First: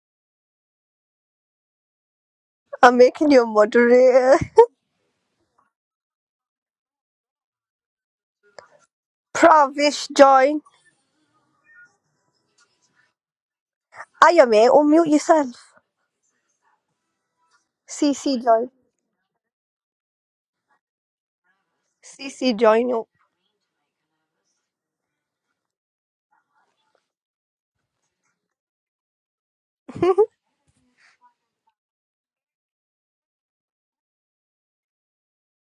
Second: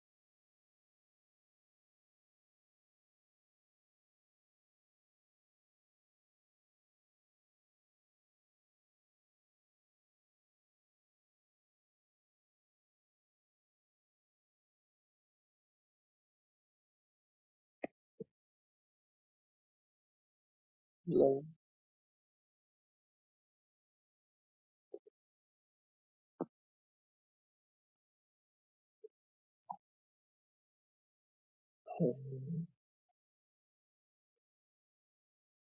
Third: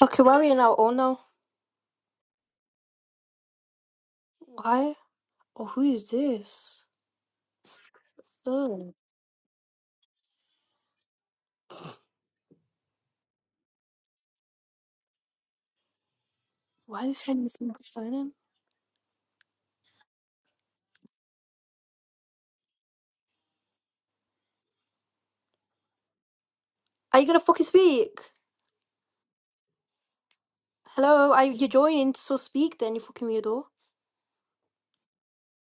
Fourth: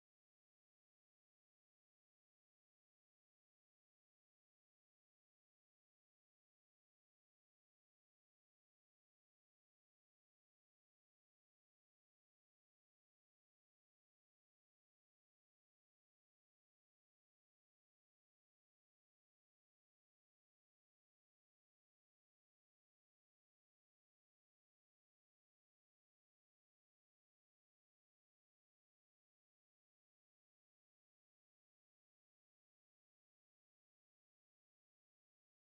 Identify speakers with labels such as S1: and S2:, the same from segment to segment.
S1: Okay, why are we in our own now? Oh
S2: I'm making you a moderator.
S1: no, why? Oh, who is this? Oh,
S2: Pravish, join. I am mate, unmute yourself.
S1: why is he joining?
S2: CC, join.
S3: Long
S2: CC, join you.
S1: Are you gonna fucking speak? Hello, are you you're joining? So
S3: term.
S1: speak then, you fucking weirdo.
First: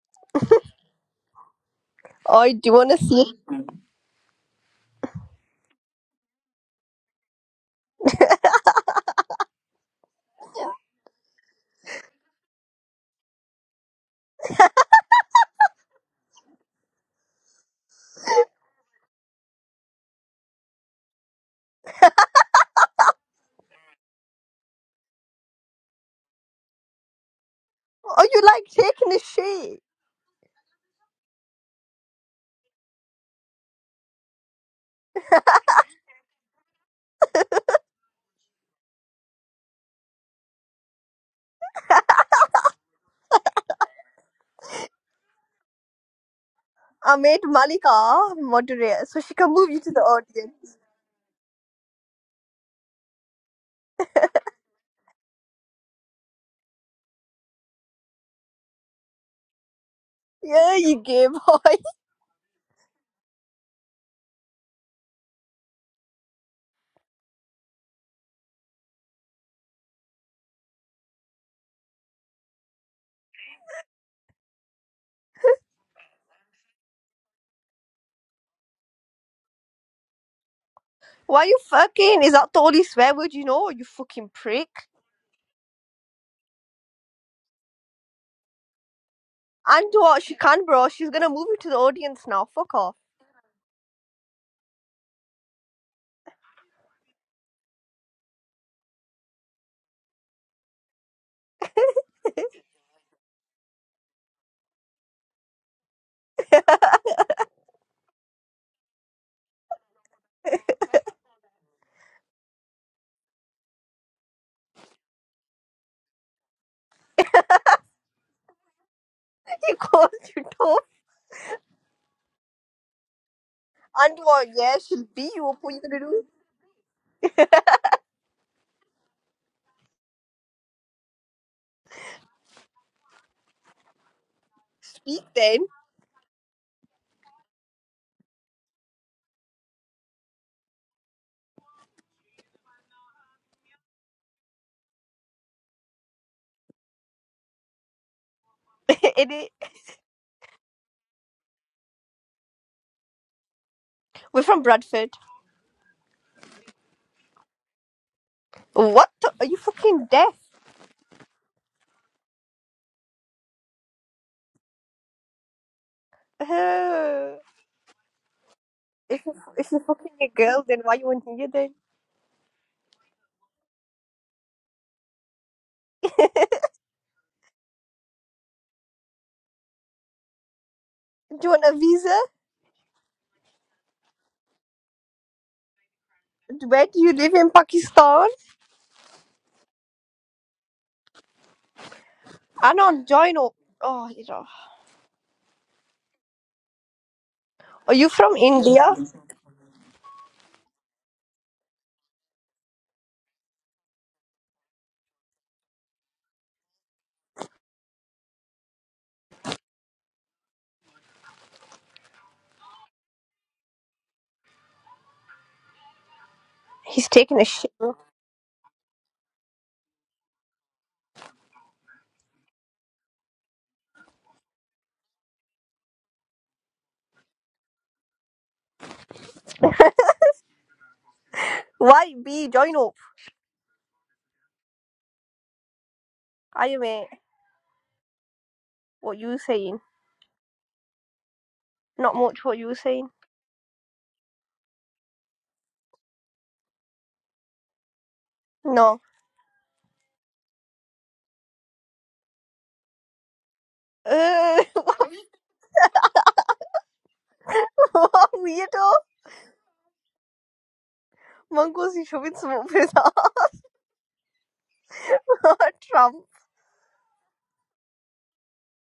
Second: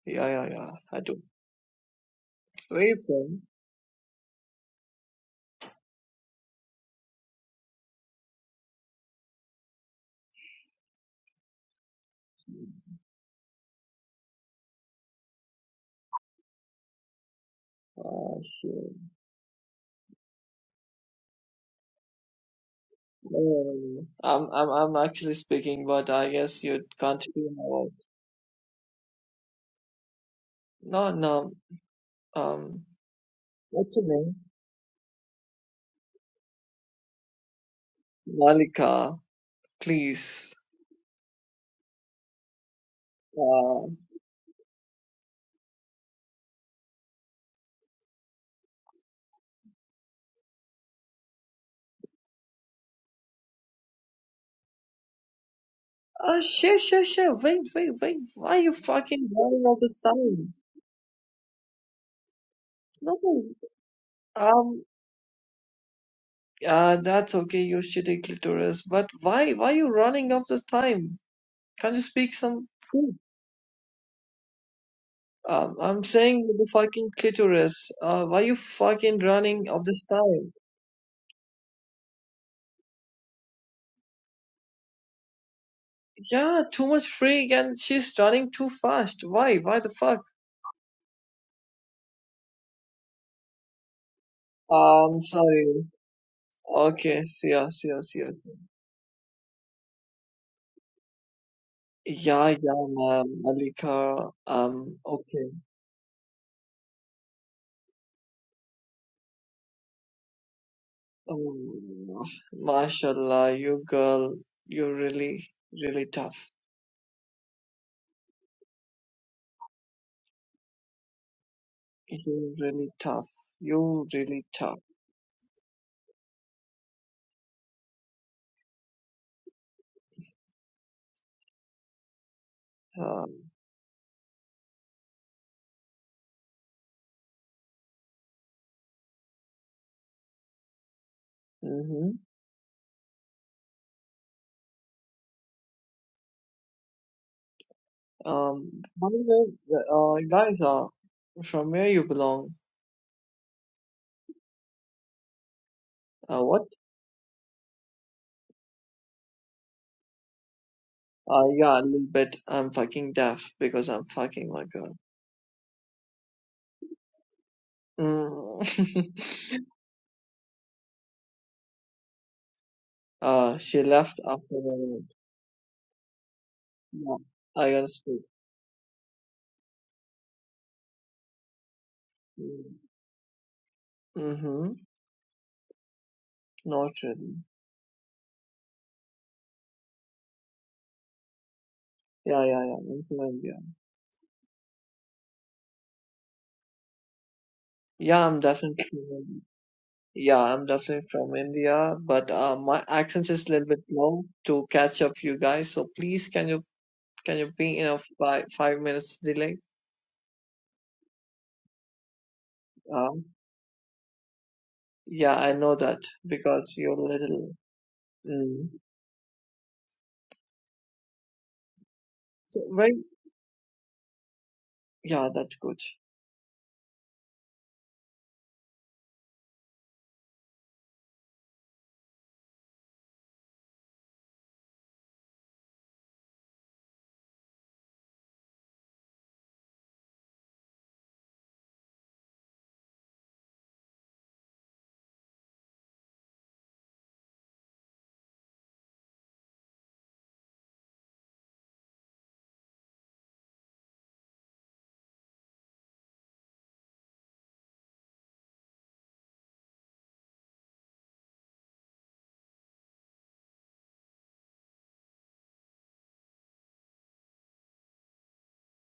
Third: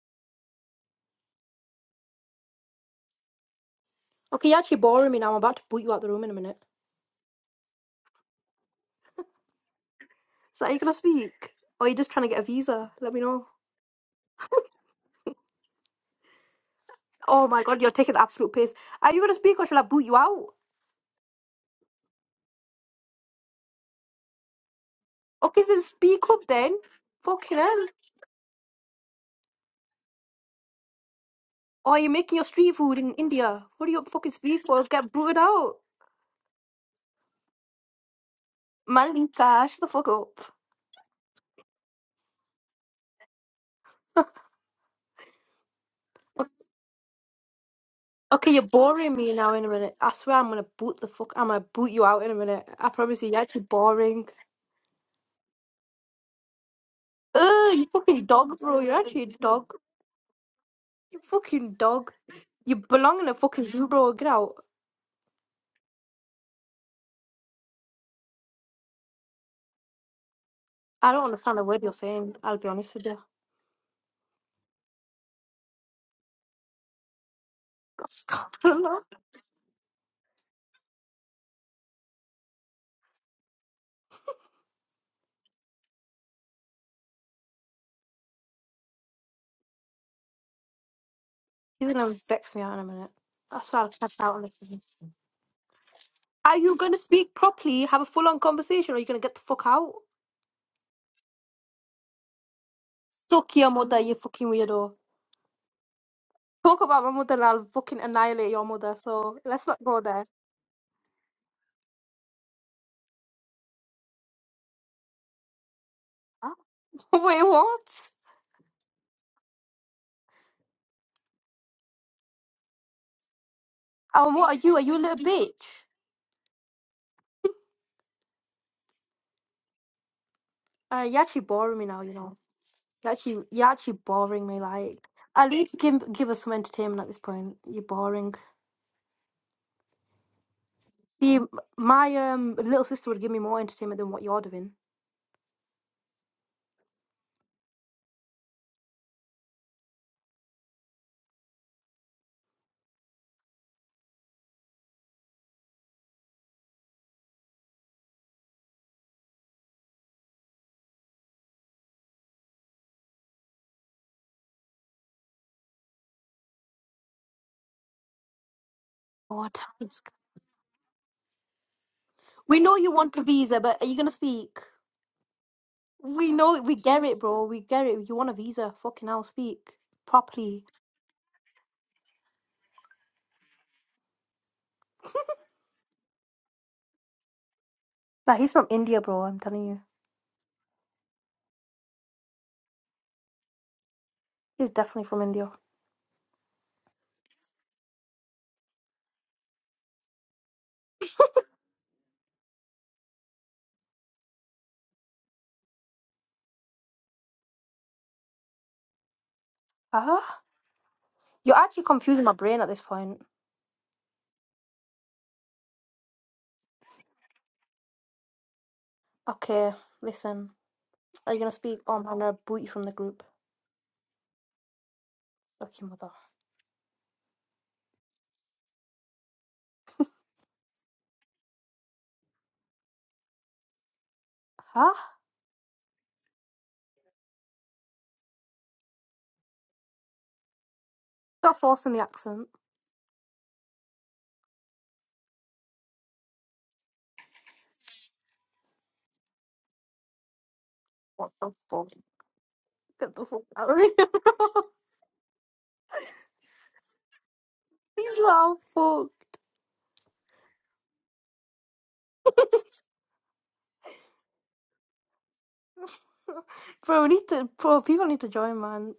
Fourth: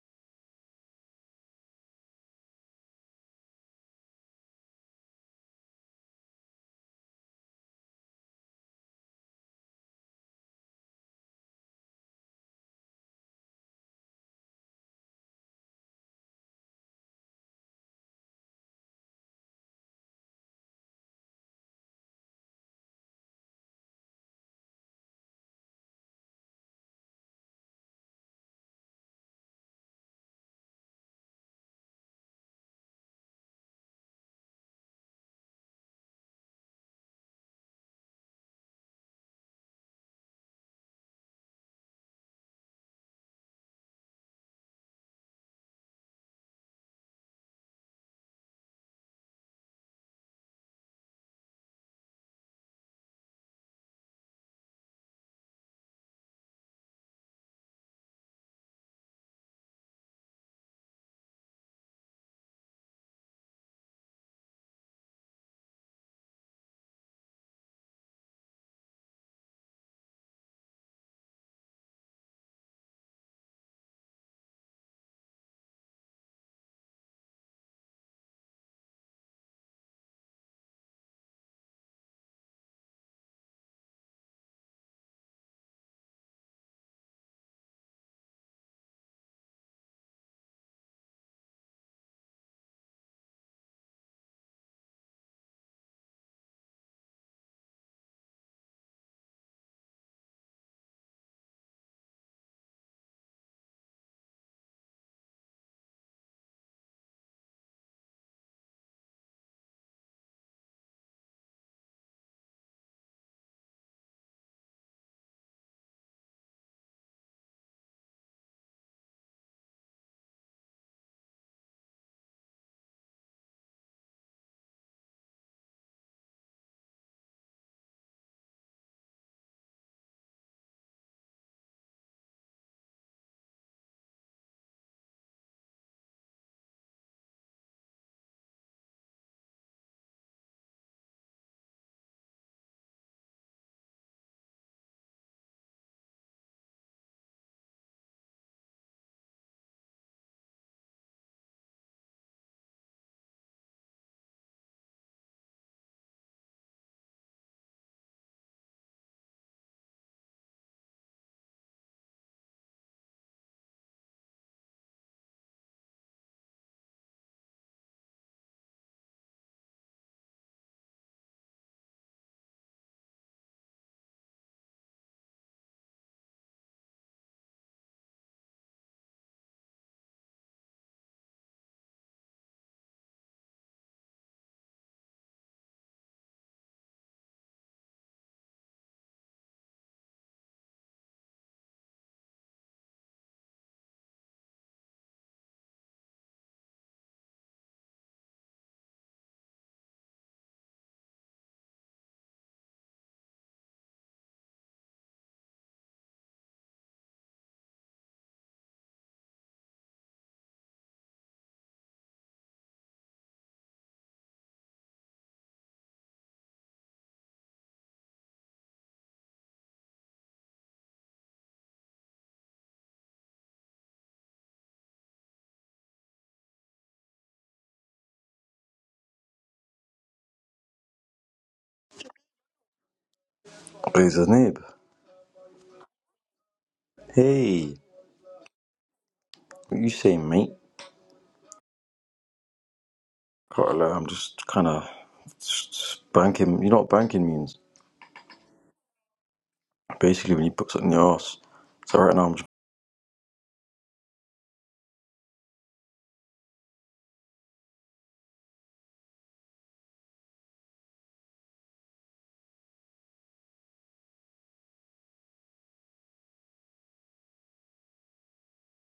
S3: Yeah, yeah, yeah. I do.
S2: I do you
S3: Where
S2: want
S3: you
S2: to see?
S3: from?
S1: Okay, you're actually boring me now. I'm about to boot you out the room in a minute. So are you gonna speak? Or are you just trying to get a visa? Let me know. Oh my god, you're taking the
S3: Ah,
S1: absolute
S3: shit.
S1: piss. Are you gonna speak or shall I boot you out?
S3: No, no, no. no. I'm, I'm, I'm actually
S1: Okay, then
S3: speaking, but
S1: speak
S3: I
S1: up
S3: guess
S1: then.
S3: you can't hear
S1: Fucking
S3: my
S1: hell.
S3: voice.
S2: Oh, you like taking a shit?
S3: No, no.
S1: Or are you making your street
S3: Um,
S1: food in India? What are
S3: what's
S1: you
S3: your
S1: up fucking
S3: name?
S1: speak for? Get booted out.
S3: Malika,
S1: Man, cash the fuck up.
S3: please. Uh,
S2: I made Malika
S1: Okay, you're
S2: moderator
S1: boring
S2: so
S1: me
S2: she can
S1: now in a
S2: move you to
S1: minute.
S2: the
S1: I swear I'm gonna
S2: audience.
S1: boot the fuck. I'm gonna boot you out in a minute. I promise you, you're actually boring.
S3: ah, sure, sure, sure. Wait,
S1: Ugh, you
S3: wait, wait.
S1: fucking
S3: Why
S1: dog,
S3: are you
S1: bro. You're actually a
S3: fucking running
S1: dog.
S3: all this time?
S2: Yeah, you
S1: You
S2: gay boy.
S1: fucking dog. You
S3: No.
S1: belong in a
S3: no.
S1: fucking zoo, bro. Get out.
S3: Um. Uh, that's okay, your shitty clitoris. But why, why are you running all the
S1: I
S3: time?
S1: don't understand a word you're
S3: Can't you speak
S1: saying. I'll be
S3: some?
S1: honest with you.
S3: Um, I'm saying with the fucking clitoris. Uh, why
S1: Stop.
S3: you fucking running of this time?
S2: Why you fucking? Is that the only swear word you know? You fucking prick.
S3: Yeah, too much freak and she's running too fast. Why? Why
S2: And
S3: the fuck?
S2: what she can, bro. She's gonna move you to the
S1: He's gonna
S2: audience now.
S1: vex me
S2: Fuck
S1: out in a
S2: off.
S1: minute. I swear I'll catch out on this. one.
S3: Um, sorry.
S1: Are you gonna
S3: Okay,
S1: speak
S3: see ya,
S1: properly,
S3: see
S1: have
S3: ya,
S1: a
S3: see
S1: full
S3: ya.
S1: on conversation, or are you gonna get the fuck out?
S3: Yeah, yeah, ma'am,
S1: Suck your mother, you
S3: Malika.
S1: fucking weirdo.
S3: Um, okay.
S1: Talk about my mother and I'll fucking annihilate your mother, so let's not go there.
S3: Um, mashallah, you girl, you really, really tough.
S1: Wait, what?
S2: You called you dope.
S3: You really tough. You
S2: And
S1: Um,
S3: really
S2: what?
S1: what are
S3: tough.
S2: Yeah,
S1: you? Are you a
S2: she'll
S1: little
S2: beat you
S1: bitch?
S2: up. What you gonna do?
S1: Uh, you're actually boring me now. You know, you're actually
S3: Um,
S1: you're actually boring me. Like,
S2: Speak
S1: at
S2: then.
S1: least give give us some entertainment at this point. You're boring. See, m-
S3: hmm
S1: my um little sister would give me more entertainment than what you're doing.
S3: Um, by the
S2: It
S3: way, the- uh, guys, uh, from where you belong?
S2: We're from Bradford.
S3: Uh, what?
S2: What? The, are you fucking deaf?
S3: Uh, yeah, a little bit. I'm fucking deaf because I'm fucking my girl.
S2: Uh,
S3: Mm.
S2: if you
S1: What
S2: if you're
S1: task?
S2: fucking a girl, then why you in here then?
S1: We know you want a
S3: uh,
S1: visa, but
S3: she
S1: are you gonna
S3: left after
S1: speak?
S3: the night.
S1: We know it. We get
S3: Yeah,
S1: it, bro. We
S3: I
S1: get
S3: can
S1: it. You
S3: speak.
S1: want a visa? Fucking hell, speak properly.
S2: Do you want a visa?
S3: Mm-hmm.
S2: Where
S3: Not
S2: do you live
S3: really.
S2: in Pakistan?
S1: Like, he's from India, bro. I'm telling you,
S3: Yeah, yeah,
S2: I
S3: yeah. I'm
S2: don't
S3: from
S2: join up.
S3: India.
S2: Oh, you know.
S1: he's definitely from India.
S2: Are you
S3: Yeah,
S2: from
S3: I'm definitely
S2: India?
S3: from India. Yeah, I'm definitely from India, but uh, my accent is a little bit low to catch up you guys. So please, can you can you be in a five five minutes delay?
S1: Ah, you're actually confusing my brain at this point.
S3: Um, yeah, I know that because you're a
S2: He's taking a
S3: little.
S2: shit.
S3: Mm.
S1: Okay, listen. Are you gonna speak on I'm gonna
S3: So
S1: boot you from the
S3: very
S1: group?
S3: yeah, that's
S1: Fuck
S3: good.
S1: your mother.
S2: Why be join up?
S4: Praise his neighbor.
S1: Huh?
S2: I am a.
S4: Hey,
S2: What you saying?
S4: what you saying, mate?
S1: Got force in the
S2: Not much.
S1: accent.
S2: What you saying?
S4: Can't I'm just kind of banking. You know what banking means?
S2: No.
S4: Basically, when you put something in your
S1: What
S4: ass.
S1: the fuck?
S4: So right now, I'm just.
S1: Get the fuck out of here,
S2: Uh,
S1: bro. These loud
S2: weirdo.
S1: fuck.
S2: Mongo's you showing smoke with Trump.
S1: Bro, we need to bro, people need to join man.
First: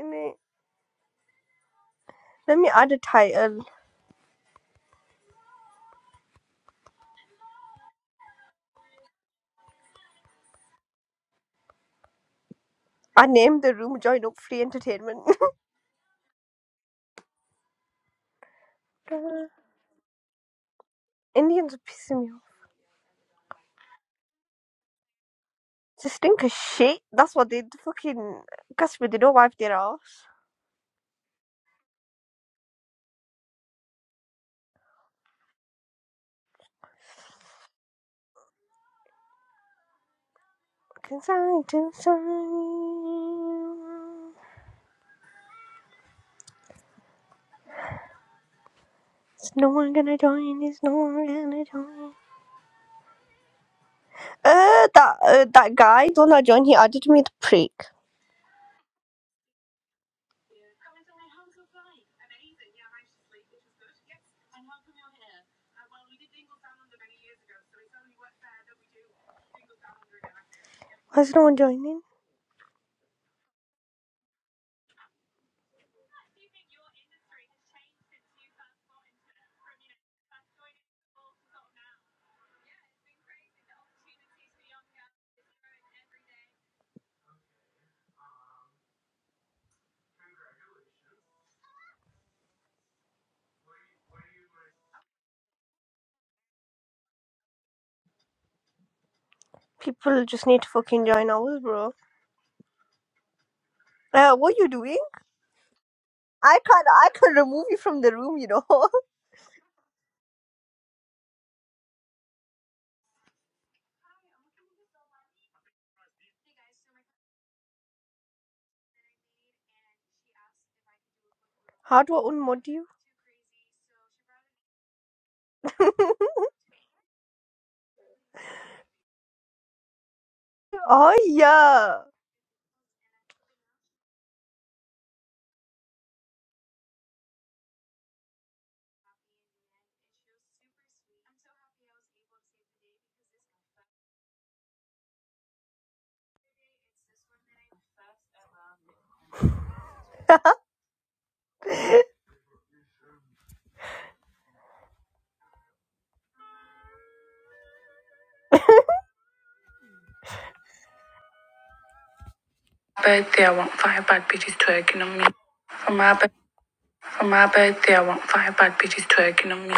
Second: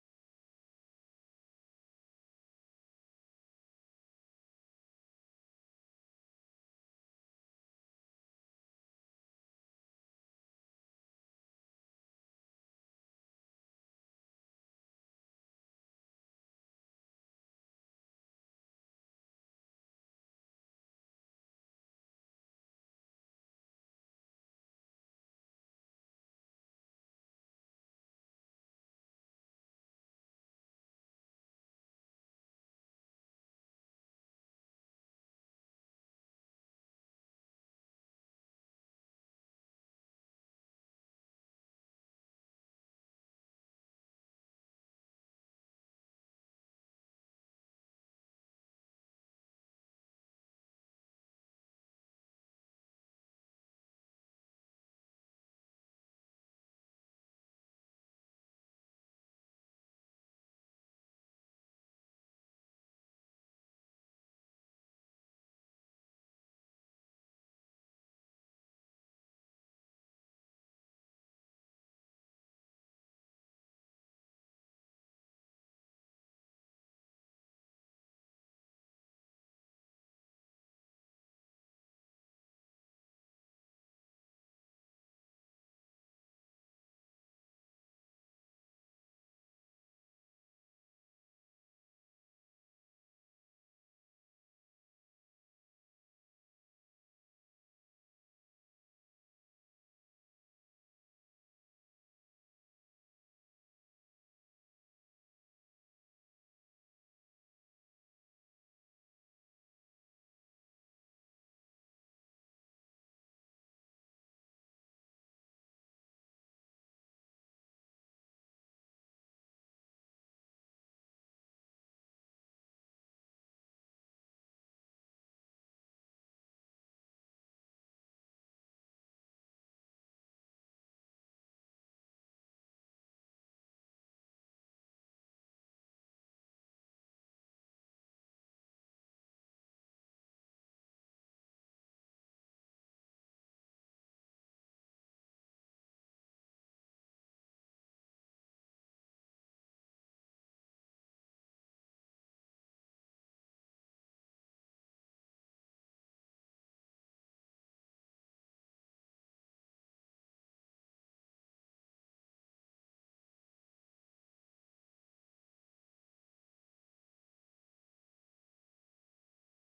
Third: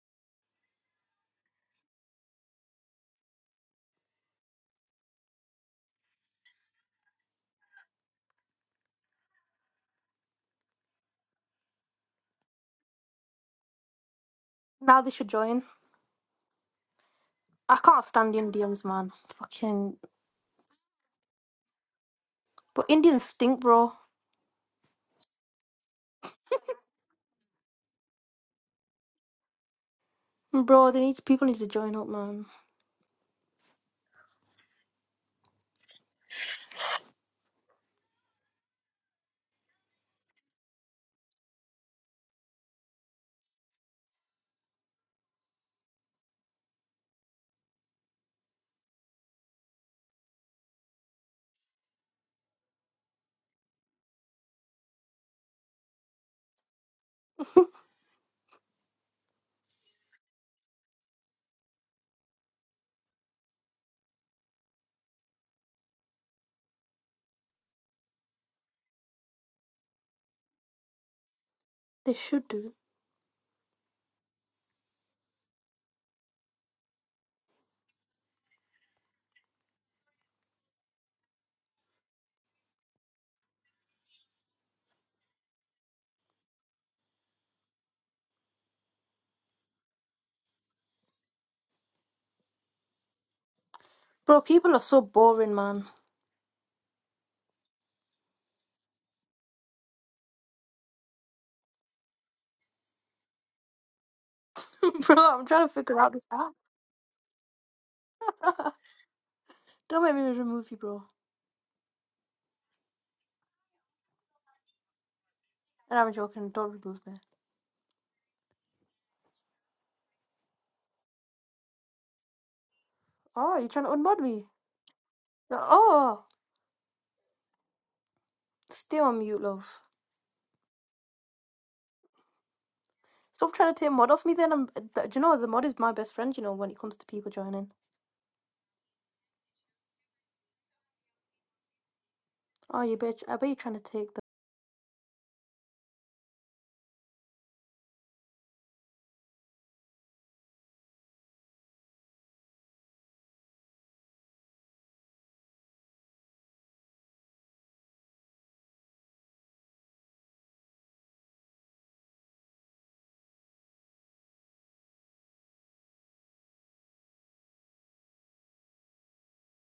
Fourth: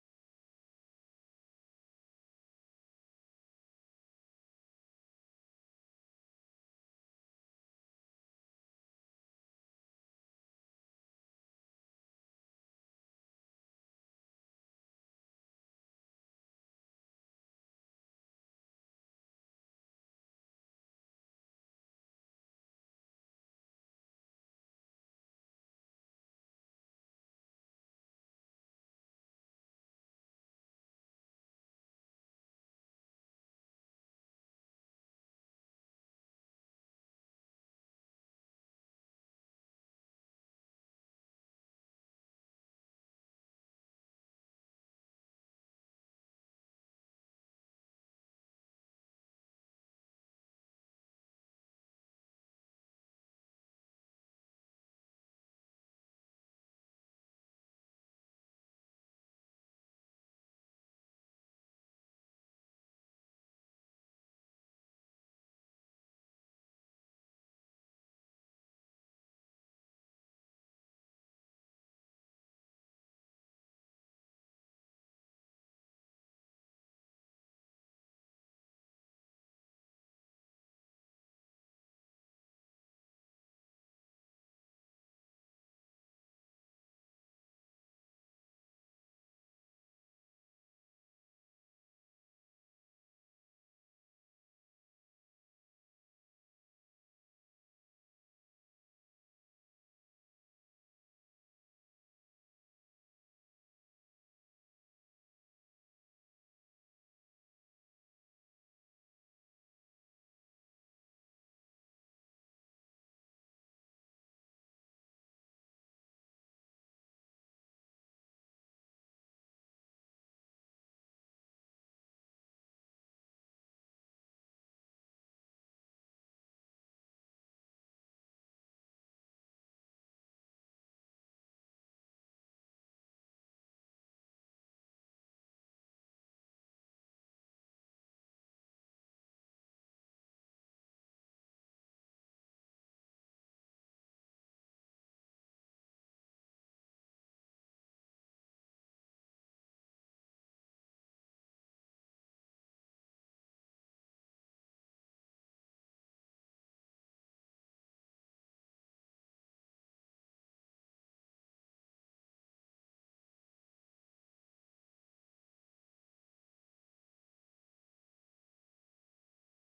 S2: innit? Let me add a title. I named the room Join Up Free
S1: Now they
S2: Entertainment.
S1: should join. I can't stand Indians, man. Fucking
S2: Indians are pissing me off.
S1: but Indians stink, bro.
S2: They stink of shit. That's what they fucking customer. They don't wipe their ass.
S1: Bro, they need people need to join up, man.
S2: Inside, inside. Is no one gonna join? Is no one gonna join? Uh, that uh, that guy, the one that joined, he added me the prick. Why is no one joining?
S1: They should do. Bro, people are so boring, man.
S2: People just need to fucking join ours, bro. Uh, what you doing?
S1: bro, I'm trying to figure out this app.
S2: I can't, I can remove you from the room, you know.
S1: Don't make me remove you, bro. And I'm joking. Don't remove me.
S2: How do I unmod you?
S1: Oh, you're trying to unmod me? No- Oh, stay on mute, love.
S2: Oh yeah.
S1: Stop trying to take mod off me then. I'm, th- do you know, the mod is my best friend, you know, when it comes to people joining. Oh, you bitch. I bet you're trying to take
S2: birthday, I want five bad bitches twerking on me. For my bir- for my birthday, I want five bad bitches twerking on me.